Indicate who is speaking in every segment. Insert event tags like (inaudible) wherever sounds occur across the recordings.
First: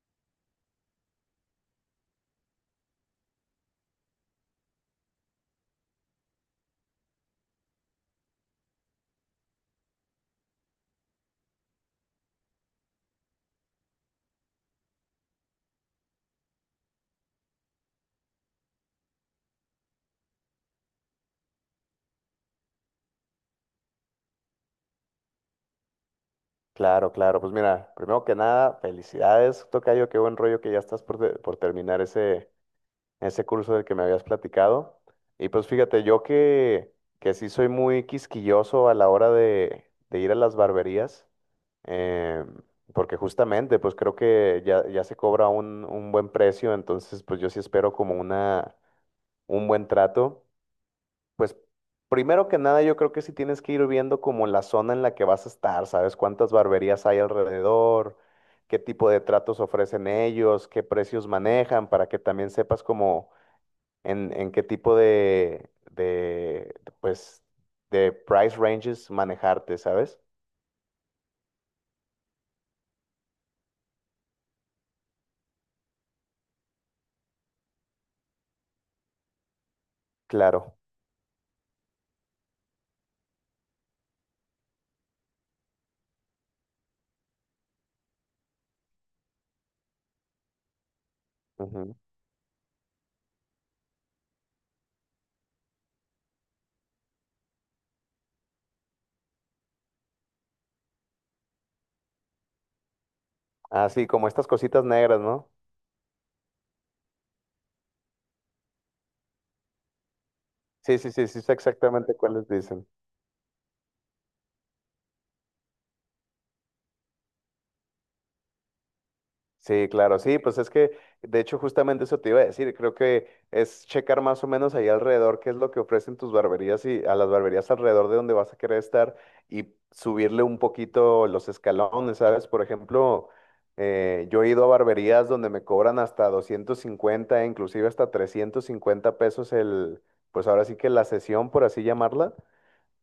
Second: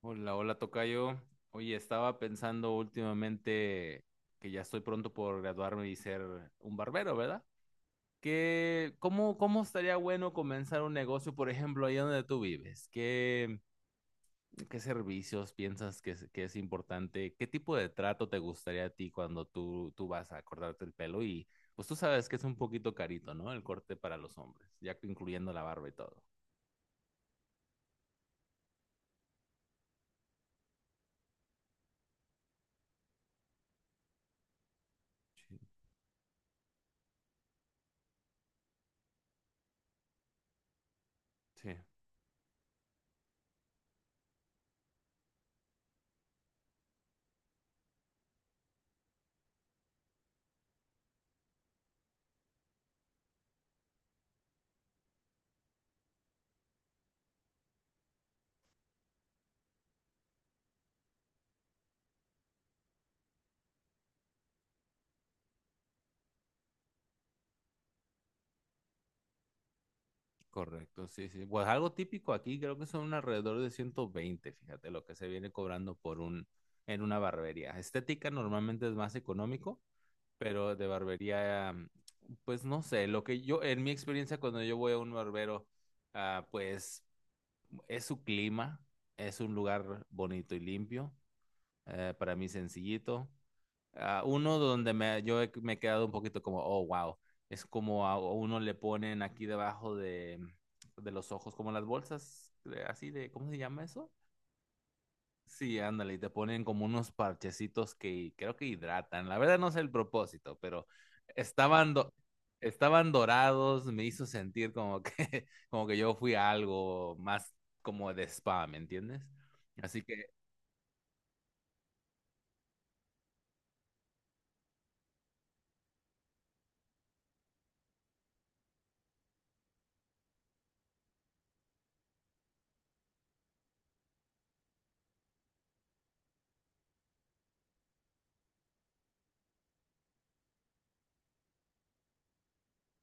Speaker 1: Hola, hola, tocayo. Oye, estaba pensando últimamente que ya estoy pronto por graduarme y ser un barbero, ¿verdad? ¿Qué, cómo estaría bueno comenzar un negocio, por ejemplo, ahí donde tú vives? ¿Qué, qué servicios piensas que es importante? ¿Qué tipo de trato te gustaría a ti cuando tú vas a cortarte el pelo? Y pues tú sabes que es un poquito carito, ¿no? El corte para los hombres, ya incluyendo la barba y todo.
Speaker 2: Claro, claro. Pues mira, primero que nada, felicidades, tocayo, qué buen rollo que ya estás por terminar ese curso del que me habías platicado. Y
Speaker 1: Sí,
Speaker 2: pues fíjate, que sí soy muy quisquilloso a la hora de ir a las barberías,
Speaker 1: sí.
Speaker 2: eh, porque justamente pues creo que ya se cobra un buen precio, entonces pues yo sí espero como un buen trato. Pues primero que nada, yo creo que sí tienes que ir viendo como la zona en la que vas a estar, ¿sabes? Cuántas barberías hay alrededor, qué tipo de tratos ofrecen ellos, qué precios manejan, para que también sepas como en qué tipo pues, de price ranges manejarte, ¿sabes?
Speaker 1: Correcto, sí, sí. Pues algo típico aquí, creo que son alrededor de 120, fíjate, lo que se viene cobrando por en una barbería. Estética normalmente es más económico, pero
Speaker 2: Claro.
Speaker 1: de barbería, pues no sé, lo que yo, en mi experiencia cuando yo voy a un barbero, pues es su clima, es un lugar bonito y limpio,
Speaker 2: Ujú.
Speaker 1: para mí sencillito. Ah, uno donde me he quedado un poquito como, oh, wow. Es como a uno le ponen aquí debajo de los ojos, como las bolsas, así de, ¿cómo se llama
Speaker 2: Así
Speaker 1: eso?
Speaker 2: como estas cositas negras, ¿no?
Speaker 1: Sí, ándale, y te ponen como unos parchecitos que creo que hidratan. La verdad no sé el propósito, pero
Speaker 2: Sí, sí, sí, sí, sé
Speaker 1: estaban, do-
Speaker 2: exactamente cuáles dicen.
Speaker 1: estaban dorados, me hizo sentir como que, (laughs) como que yo fui a algo más como de spa, ¿me entiendes?
Speaker 2: Sí,
Speaker 1: Así
Speaker 2: claro,
Speaker 1: que
Speaker 2: sí, de hecho, justamente eso te iba a decir, creo que es checar más o menos ahí alrededor qué es lo que ofrecen tus barberías y a las barberías alrededor de donde vas a querer estar y subirle un poquito los escalones, ¿sabes? Por ejemplo, yo he ido a barberías donde me cobran hasta 250, inclusive hasta 350 pesos el, pues ahora sí que la sesión, por así llamarla,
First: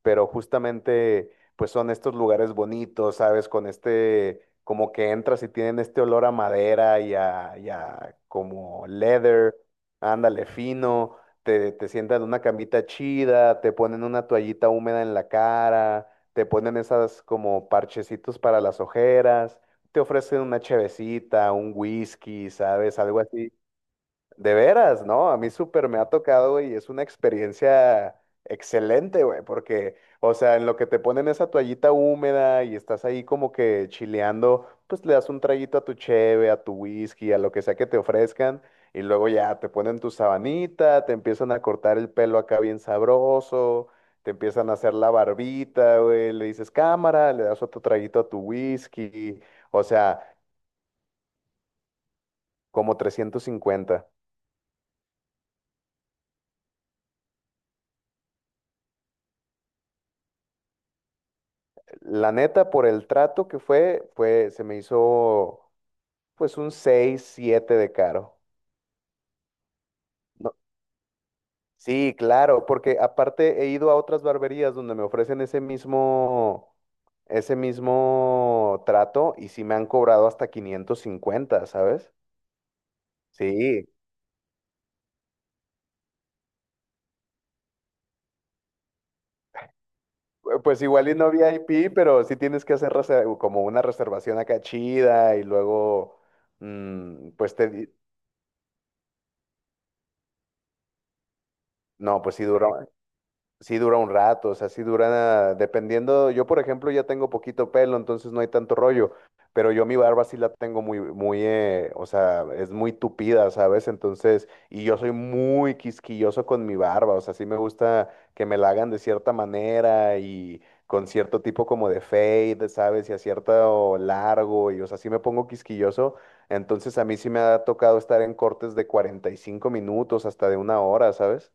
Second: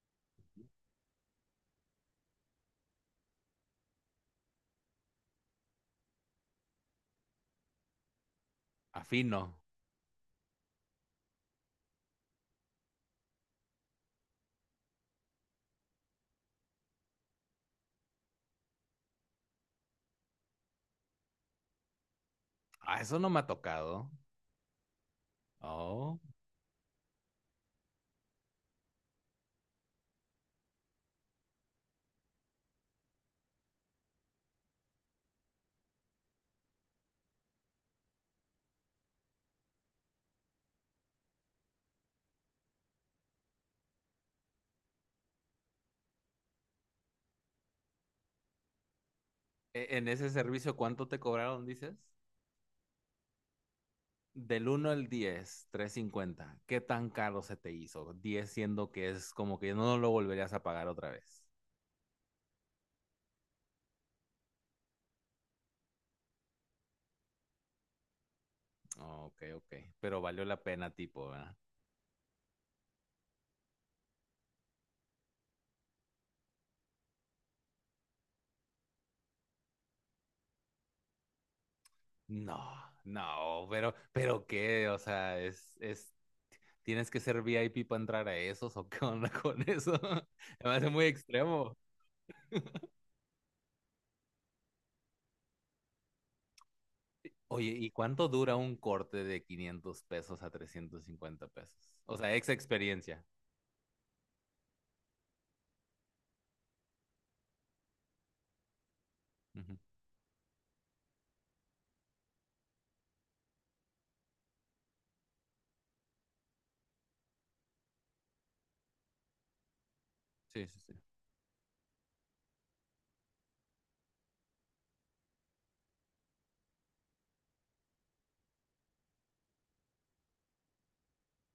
Speaker 2: pero justamente pues son estos lugares bonitos, ¿sabes? Con este, como que entras y tienen este olor a madera y a como
Speaker 1: afino.
Speaker 2: leather, ándale fino, te sientan en una camita chida, te ponen una toallita húmeda en la cara, te ponen esas como parchecitos para las ojeras, te ofrecen una chevecita, un whisky,
Speaker 1: Ah,
Speaker 2: ¿sabes?
Speaker 1: eso
Speaker 2: Algo
Speaker 1: no me ha
Speaker 2: así
Speaker 1: tocado.
Speaker 2: de veras, ¿no? A mí súper me ha
Speaker 1: Oh.
Speaker 2: tocado, güey, y es una experiencia excelente, güey, porque, o sea, en lo que te ponen esa toallita húmeda y estás ahí como que chileando, pues le das un traguito a tu cheve, a tu whisky, a lo que sea que te ofrezcan, y luego ya te ponen tu sabanita, te empiezan a cortar el pelo acá bien sabroso, te empiezan a hacer la barbita, güey, le dices cámara, le das otro traguito a tu whisky, o
Speaker 1: En
Speaker 2: sea,
Speaker 1: ese servicio, ¿cuánto te cobraron, dices?
Speaker 2: como 350.
Speaker 1: Del uno al 10, cincuenta. ¿Qué tan caro se te hizo? Diez siendo que es como que no lo volverías a pagar otra vez.
Speaker 2: La neta, por el trato fue, se me hizo pues un 6 7 de caro.
Speaker 1: Ok, ok. Pero valió
Speaker 2: No,
Speaker 1: la pena, tipo, ¿verdad?
Speaker 2: sí, claro, porque aparte he ido a otras barberías donde me ofrecen ese mismo trato y sí me han cobrado hasta 550, ¿sabes?
Speaker 1: No, no,
Speaker 2: Sí,
Speaker 1: pero qué, tienes que ser VIP para entrar a esos o qué onda con eso. (laughs) Me
Speaker 2: pues
Speaker 1: parece muy
Speaker 2: igual y no
Speaker 1: extremo.
Speaker 2: VIP, pero sí tienes que hacer como una reservación acá chida y luego, pues
Speaker 1: Oye, ¿y cuánto dura un corte de $500 a $350? O
Speaker 2: no,
Speaker 1: sea,
Speaker 2: pues sí
Speaker 1: ex
Speaker 2: duró.
Speaker 1: experiencia.
Speaker 2: Sí dura un rato, o sea, sí dura, dependiendo, yo por ejemplo ya tengo poquito pelo, entonces no hay tanto rollo, pero
Speaker 1: Ujú.
Speaker 2: yo mi barba sí la tengo muy, muy, o sea, es muy tupida, ¿sabes? Entonces, y yo soy muy quisquilloso con mi barba, o sea, sí me gusta que me la hagan de cierta manera y
Speaker 1: Sí, sí, sí.
Speaker 2: con cierto tipo como de fade, ¿sabes? Y a cierto largo, y o sea, sí me pongo quisquilloso, entonces a mí sí me ha tocado estar en cortes de 45 minutos hasta de una hora, ¿sabes?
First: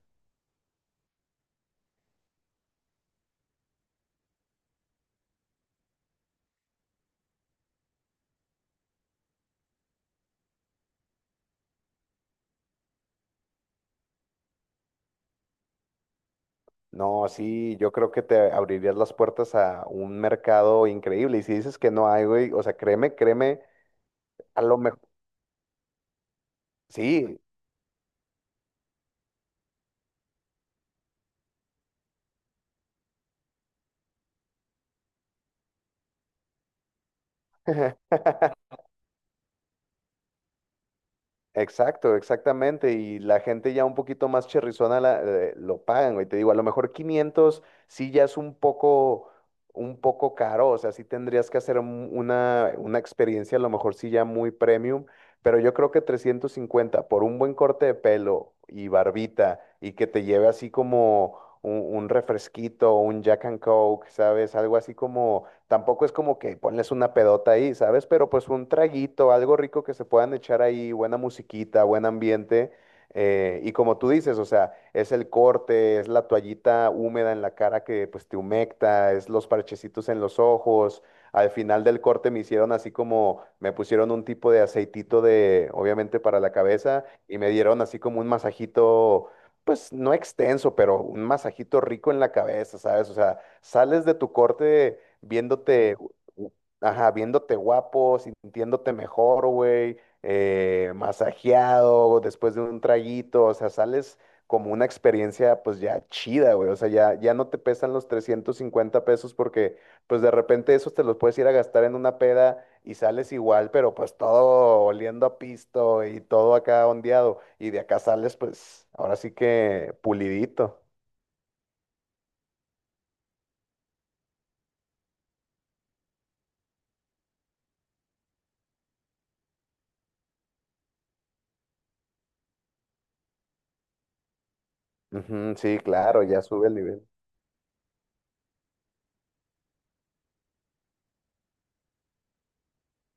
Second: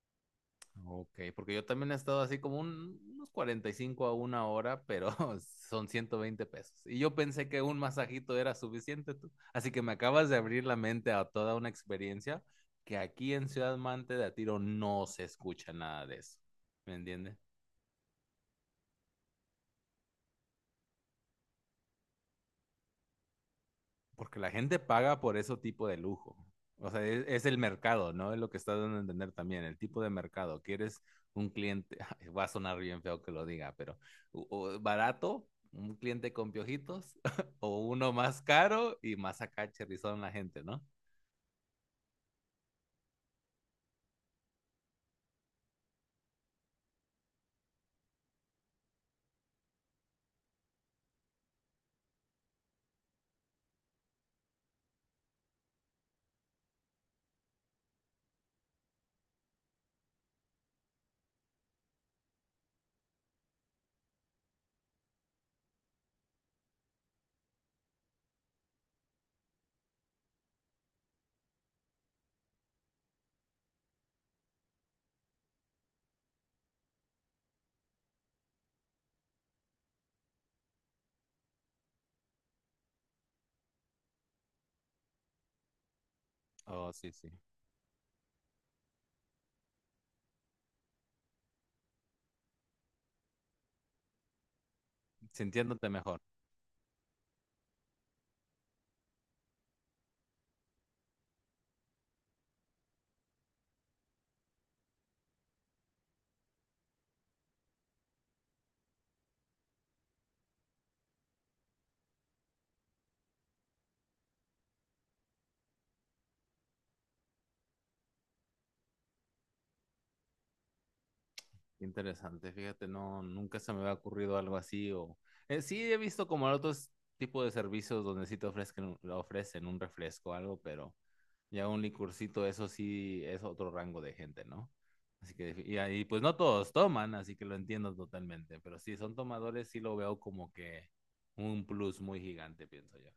Speaker 1: Ok, porque yo también he estado así como unos 45 a una hora, pero (laughs) son 120 pesos. Y yo pensé que un masajito era suficiente, tú. Así que me acabas de abrir la mente a toda una experiencia que aquí en Ciudad Mante de a tiro no se escucha nada de eso. ¿Me
Speaker 2: No,
Speaker 1: entiendes?
Speaker 2: sí, yo creo que te abrirías las puertas a un mercado increíble. Y si dices que no hay, güey, o sea, créeme,
Speaker 1: Porque la
Speaker 2: a
Speaker 1: gente
Speaker 2: lo mejor,
Speaker 1: paga por ese tipo de lujo. O sea,
Speaker 2: sí,
Speaker 1: es el mercado, ¿no? Es lo que está dando a entender también, el tipo de mercado. Quieres un cliente, (laughs) va a sonar bien feo que lo diga, pero o barato, un cliente con piojitos, (laughs) o
Speaker 2: (laughs)
Speaker 1: uno más caro y más acá cherrizón la gente, ¿no?
Speaker 2: exacto, exactamente. Y la gente ya un poquito más cherrizona lo pagan, güey. Te digo, a lo mejor 500 sí ya es un poco caro. O sea, sí tendrías que hacer una experiencia, a lo mejor sí ya muy premium. Pero yo creo que 350 por un buen corte de pelo y barbita y que te lleve así como un refresquito, un Jack and Coke, ¿sabes? Algo así como tampoco es como que ponles una pedota ahí, ¿sabes? Pero pues un traguito, algo rico que se puedan echar ahí, buena musiquita, buen ambiente. Y como tú dices, o sea, es el corte, es la toallita húmeda en la cara que pues te humecta, es los parchecitos en los ojos. Al final del corte me hicieron así como, me pusieron un tipo de aceitito de, obviamente para la
Speaker 1: Oh,
Speaker 2: cabeza,
Speaker 1: sí, sí.
Speaker 2: y me dieron así como un masajito, pues no extenso, pero un masajito rico en la cabeza, ¿sabes? O sea, sales de tu corte
Speaker 1: Sintiéndote
Speaker 2: viéndote,
Speaker 1: mejor.
Speaker 2: u- ajá, viéndote guapo, sintiéndote mejor, güey, masajeado después de un traguito, o sea, sales como una experiencia pues ya chida, güey, o sea, ya no te pesan los 350 pesos porque pues de repente esos te los puedes ir a gastar en una peda y sales igual, pero pues todo oliendo a pisto y todo acá ondeado y de acá sales pues ahora sí que pulidito.
Speaker 1: Interesante, fíjate, no, nunca se me había ocurrido algo así o sí he visto como otros tipos de servicios donde sí te ofrecen, lo ofrecen un refresco o algo, pero ya un licurcito, eso sí es otro rango de gente, ¿no? Así
Speaker 2: Ujú,
Speaker 1: que, y
Speaker 2: sí,
Speaker 1: ahí pues
Speaker 2: claro,
Speaker 1: no
Speaker 2: ya sube
Speaker 1: todos
Speaker 2: el nivel.
Speaker 1: toman, así que lo entiendo totalmente, pero si son tomadores, sí lo veo como que un plus muy gigante, pienso yo.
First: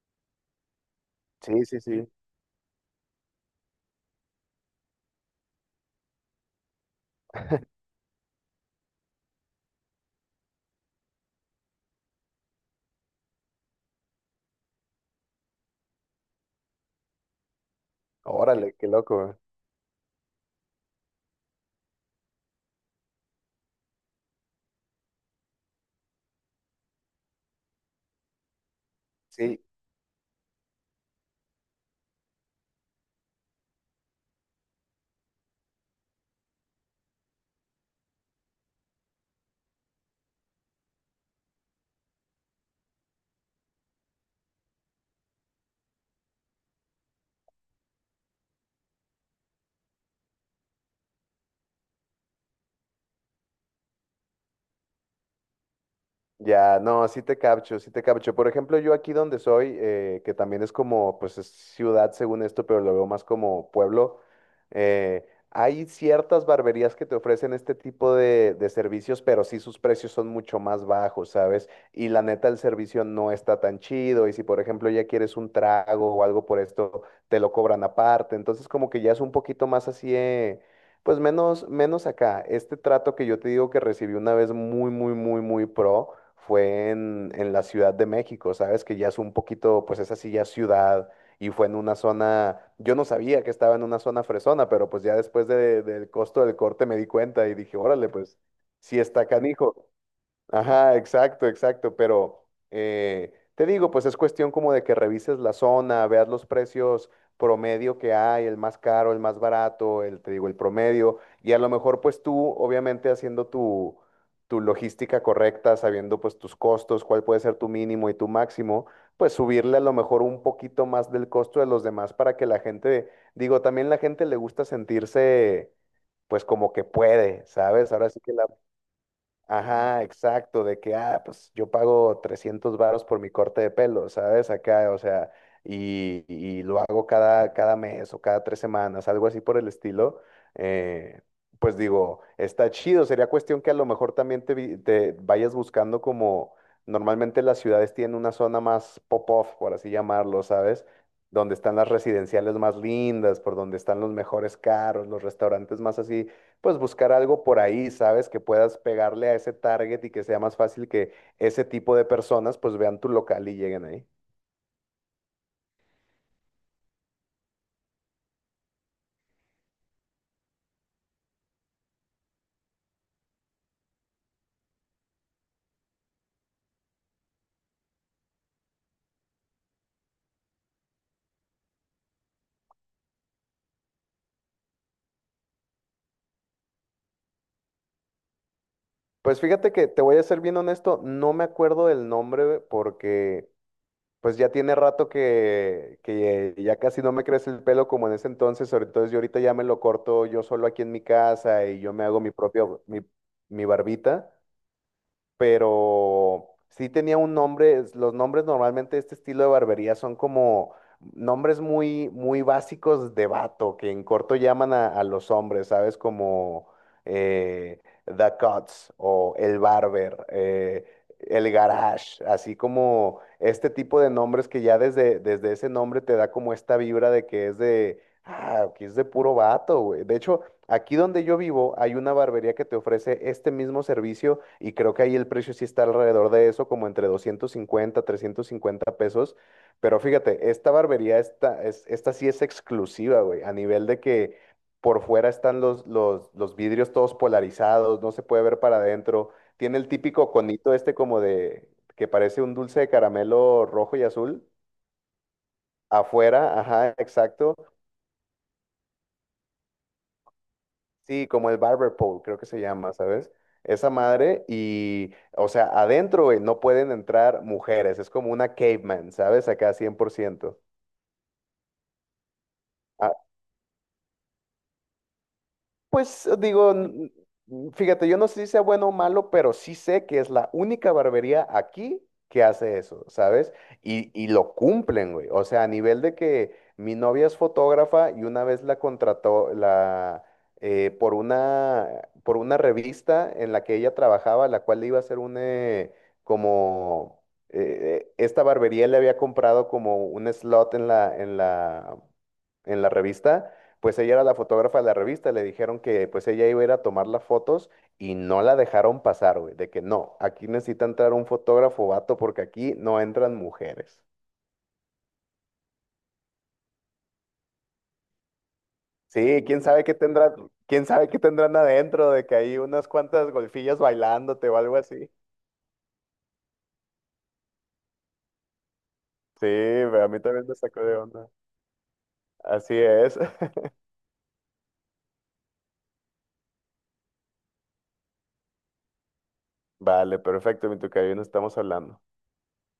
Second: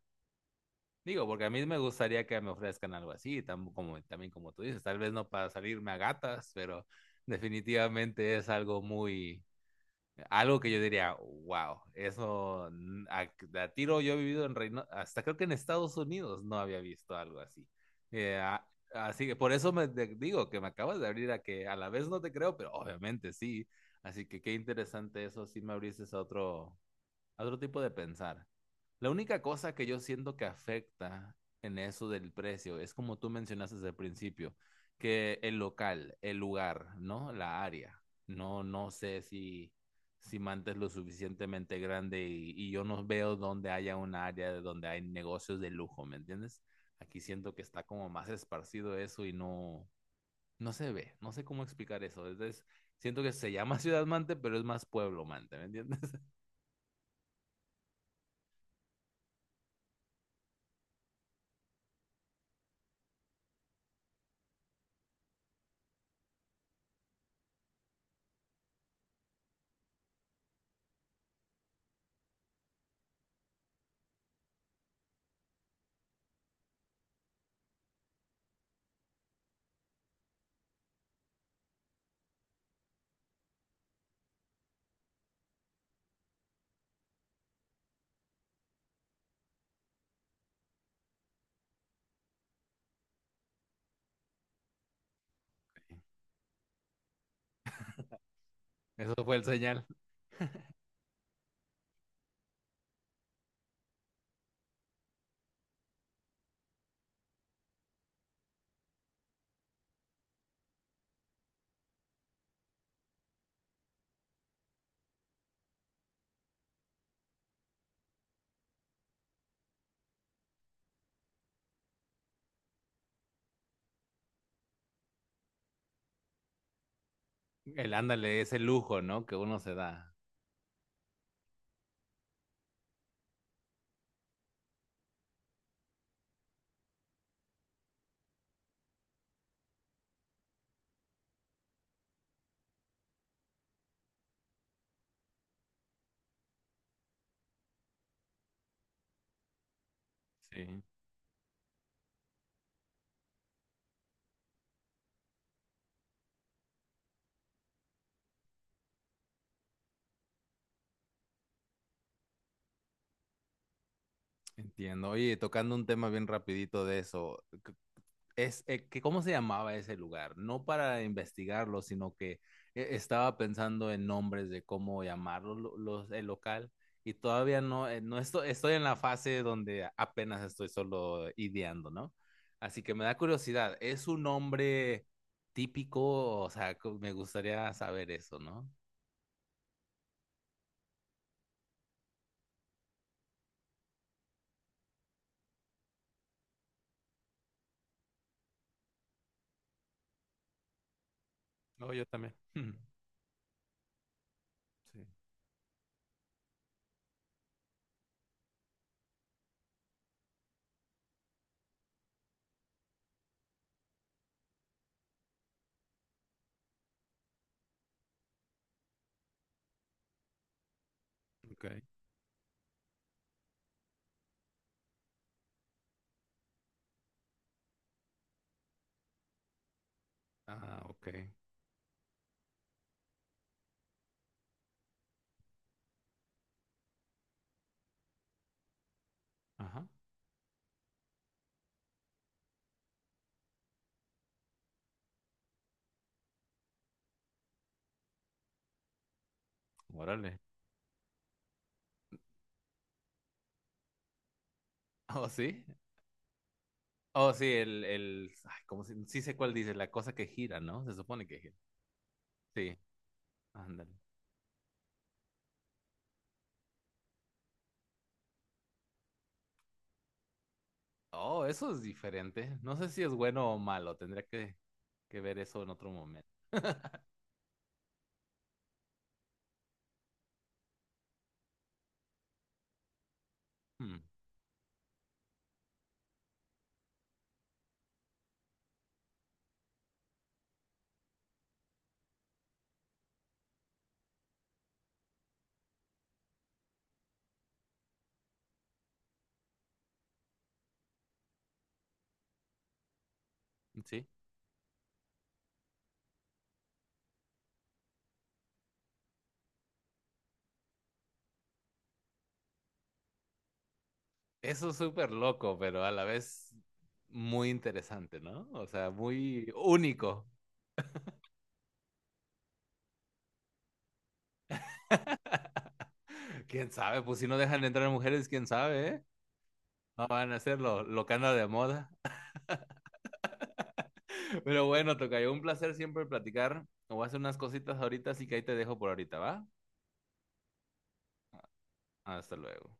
Speaker 1: Digo, porque a mí
Speaker 2: Sí,
Speaker 1: me
Speaker 2: sí, sí.
Speaker 1: gustaría que me ofrezcan algo así, como, también como tú dices, tal vez no para salirme a gatas, pero definitivamente es algo muy, algo que yo diría, wow, a tiro yo he vivido en Reino, hasta creo que en Estados Unidos no había visto algo así. Eh, a-
Speaker 2: Órale, qué
Speaker 1: así que
Speaker 2: loco.
Speaker 1: por eso digo que me acabas de abrir a que a la vez no te creo, pero obviamente sí. Así que qué interesante eso, sí me abriste a otro tipo de pensar. La única
Speaker 2: Sí,
Speaker 1: cosa que yo siento que afecta en eso del precio es como tú mencionaste desde el principio, que el local, el lugar, ¿no? La área. No, no sé si, si Manta es lo suficientemente grande y yo no veo donde haya un área de donde hay negocios de lujo, ¿me entiendes? Aquí siento que está como más esparcido eso y no, no se ve. No sé cómo explicar eso. Entonces, siento que se llama (laughs) Ciudad Mante, pero es más Pueblo Mante, ¿me entiendes? (laughs)
Speaker 2: ya, no, sí te capcho, sí te capcho. Por ejemplo, yo aquí donde soy, que también es como, pues es ciudad según esto, pero lo veo más como pueblo, hay ciertas barberías que te ofrecen este tipo de servicios, pero sí sus precios son mucho más bajos, ¿sabes? Y la neta, el servicio no está tan chido. Y si, por ejemplo, ya quieres un trago o algo por esto, te lo cobran aparte. Entonces, como que ya es un poquito más así, pues menos, menos acá. Este trato que yo te digo que recibí una vez muy, muy, muy, muy pro fue en la Ciudad de México, ¿sabes? Que ya es un poquito, pues es así ya es ciudad y fue en una zona, yo no sabía que estaba en una zona fresona, pero pues ya del costo del corte me di cuenta y dije, órale, pues sí
Speaker 1: Eso
Speaker 2: está
Speaker 1: fue el señal.
Speaker 2: canijo. Ajá, exacto, exacto, pero te digo, pues es cuestión como de que revises la zona, veas los precios promedio que hay, el más caro, el más barato, el, te digo, el promedio, y a lo mejor pues tú, obviamente haciendo tu logística correcta, sabiendo pues tus costos, cuál puede ser tu mínimo y tu máximo, pues subirle a lo mejor un poquito más del costo de los demás para que la gente, digo, también la gente le gusta sentirse pues como que puede, ¿sabes?
Speaker 1: El
Speaker 2: Ahora sí que
Speaker 1: ándale, ese lujo, ¿no? Que uno se
Speaker 2: ajá,
Speaker 1: da.
Speaker 2: exacto, de que, ah, pues yo pago 300 varos por mi corte de pelo, ¿sabes? Acá, o sea, y lo hago cada mes o cada 3 semanas, algo así por el estilo. eh, pues digo, está chido, sería cuestión que a lo mejor también te vayas buscando como, normalmente las ciudades tienen una zona más pop-off, por así llamarlo,
Speaker 1: Sí,
Speaker 2: ¿sabes? Donde están las residenciales más lindas, por donde están los mejores carros, los restaurantes más así pues buscar algo por ahí, ¿sabes? Que puedas pegarle a ese target y que sea más fácil que ese tipo de personas pues vean tu local y lleguen ahí.
Speaker 1: entiendo. Oye, tocando un tema bien rapidito de eso, es, que ¿cómo se llamaba ese lugar? No para investigarlo, sino que estaba pensando en nombres de cómo llamarlo el local y todavía no, estoy en la fase donde apenas estoy solo ideando, ¿no? Así que me da curiosidad, ¿es un nombre típico? O sea, me gustaría saber eso, ¿no?
Speaker 2: Pues fíjate que te voy a ser bien honesto, no me acuerdo del nombre porque pues ya tiene rato que ya casi no me crece el pelo como en ese entonces, sobre todo yo ahorita ya me lo corto yo solo aquí en mi casa y yo
Speaker 1: No,
Speaker 2: me
Speaker 1: yo
Speaker 2: hago mi
Speaker 1: también.
Speaker 2: propio,
Speaker 1: (laughs)
Speaker 2: mi barbita.
Speaker 1: Sí.
Speaker 2: Pero sí tenía un nombre, los nombres normalmente de este estilo de barbería son como nombres muy, muy básicos de vato, que en corto llaman a los hombres, ¿sabes? Como eh, The Cuts o El Barber, El
Speaker 1: Ok.
Speaker 2: Garage, así como este tipo de nombres que ya desde ese nombre te da como esta vibra de que es de... Ah, que es de puro vato, güey. De hecho,
Speaker 1: Ah,
Speaker 2: aquí
Speaker 1: ok.
Speaker 2: donde yo vivo hay una barbería que te ofrece este mismo servicio y creo que ahí el precio sí está alrededor de eso, como entre 250 350 pesos.
Speaker 1: Ajá.
Speaker 2: Pero fíjate, esta barbería, esta sí es exclusiva, güey, a nivel de que por fuera están los vidrios todos polarizados, no se puede ver para adentro. Tiene el típico
Speaker 1: Órale. (laughs)
Speaker 2: conito este como de, que parece un dulce de caramelo rojo y azul.
Speaker 1: Oh, sí.
Speaker 2: Afuera, ajá,
Speaker 1: Oh, sí,
Speaker 2: exacto.
Speaker 1: ¿cómo sí sé cuál dice, la cosa que gira, ¿no? Se supone
Speaker 2: Sí,
Speaker 1: que
Speaker 2: como
Speaker 1: gira.
Speaker 2: el barber pole, creo que se
Speaker 1: Sí,
Speaker 2: llama, ¿sabes? Esa
Speaker 1: ándale.
Speaker 2: madre y, o sea, adentro, güey, no pueden entrar mujeres, es como una caveman, ¿sabes? Acá 100%.
Speaker 1: Oh, eso es diferente. No sé si es bueno o malo. Que ver eso en otro
Speaker 2: Pues
Speaker 1: momento.
Speaker 2: digo,
Speaker 1: (laughs)
Speaker 2: fíjate, yo no sé si sea bueno o malo, pero sí sé que es la única barbería aquí que hace eso, ¿sabes?
Speaker 1: Hmm,
Speaker 2: Y lo cumplen, güey. O sea, a nivel de que mi novia es fotógrafa y una vez la contrató por por una revista en la que ella trabajaba, la cual le iba a hacer como, esta barbería le había comprado como un slot en la revista, pues
Speaker 1: sí.
Speaker 2: ella era la fotógrafa de la revista, le dijeron que pues ella iba a ir a tomar las fotos y no la dejaron pasar, güey, de que no, aquí necesita entrar un fotógrafo vato porque aquí no entran mujeres.
Speaker 1: Eso es súper loco, pero a la vez muy interesante, ¿no? O sea,
Speaker 2: Sí,
Speaker 1: muy
Speaker 2: quién sabe qué
Speaker 1: único.
Speaker 2: tendrán, quién sabe qué tendrán adentro, de que hay unas cuantas golfillas bailándote o algo así.
Speaker 1: (laughs) ¿Quién sabe? Pues si no dejan entrar mujeres, ¿quién sabe, eh?
Speaker 2: Sí, pero a
Speaker 1: No
Speaker 2: mí
Speaker 1: van a
Speaker 2: también me
Speaker 1: hacer
Speaker 2: sacó de
Speaker 1: lo que
Speaker 2: onda.
Speaker 1: anda de moda.
Speaker 2: Así es. (laughs)
Speaker 1: (laughs) Pero bueno, tocayo, un placer siempre platicar. Me voy a hacer unas cositas ahorita, así que ahí te dejo por ahorita, ¿va?
Speaker 2: Vale, perfecto, mi tocayo, nos estamos hablando.
Speaker 1: Hasta luego.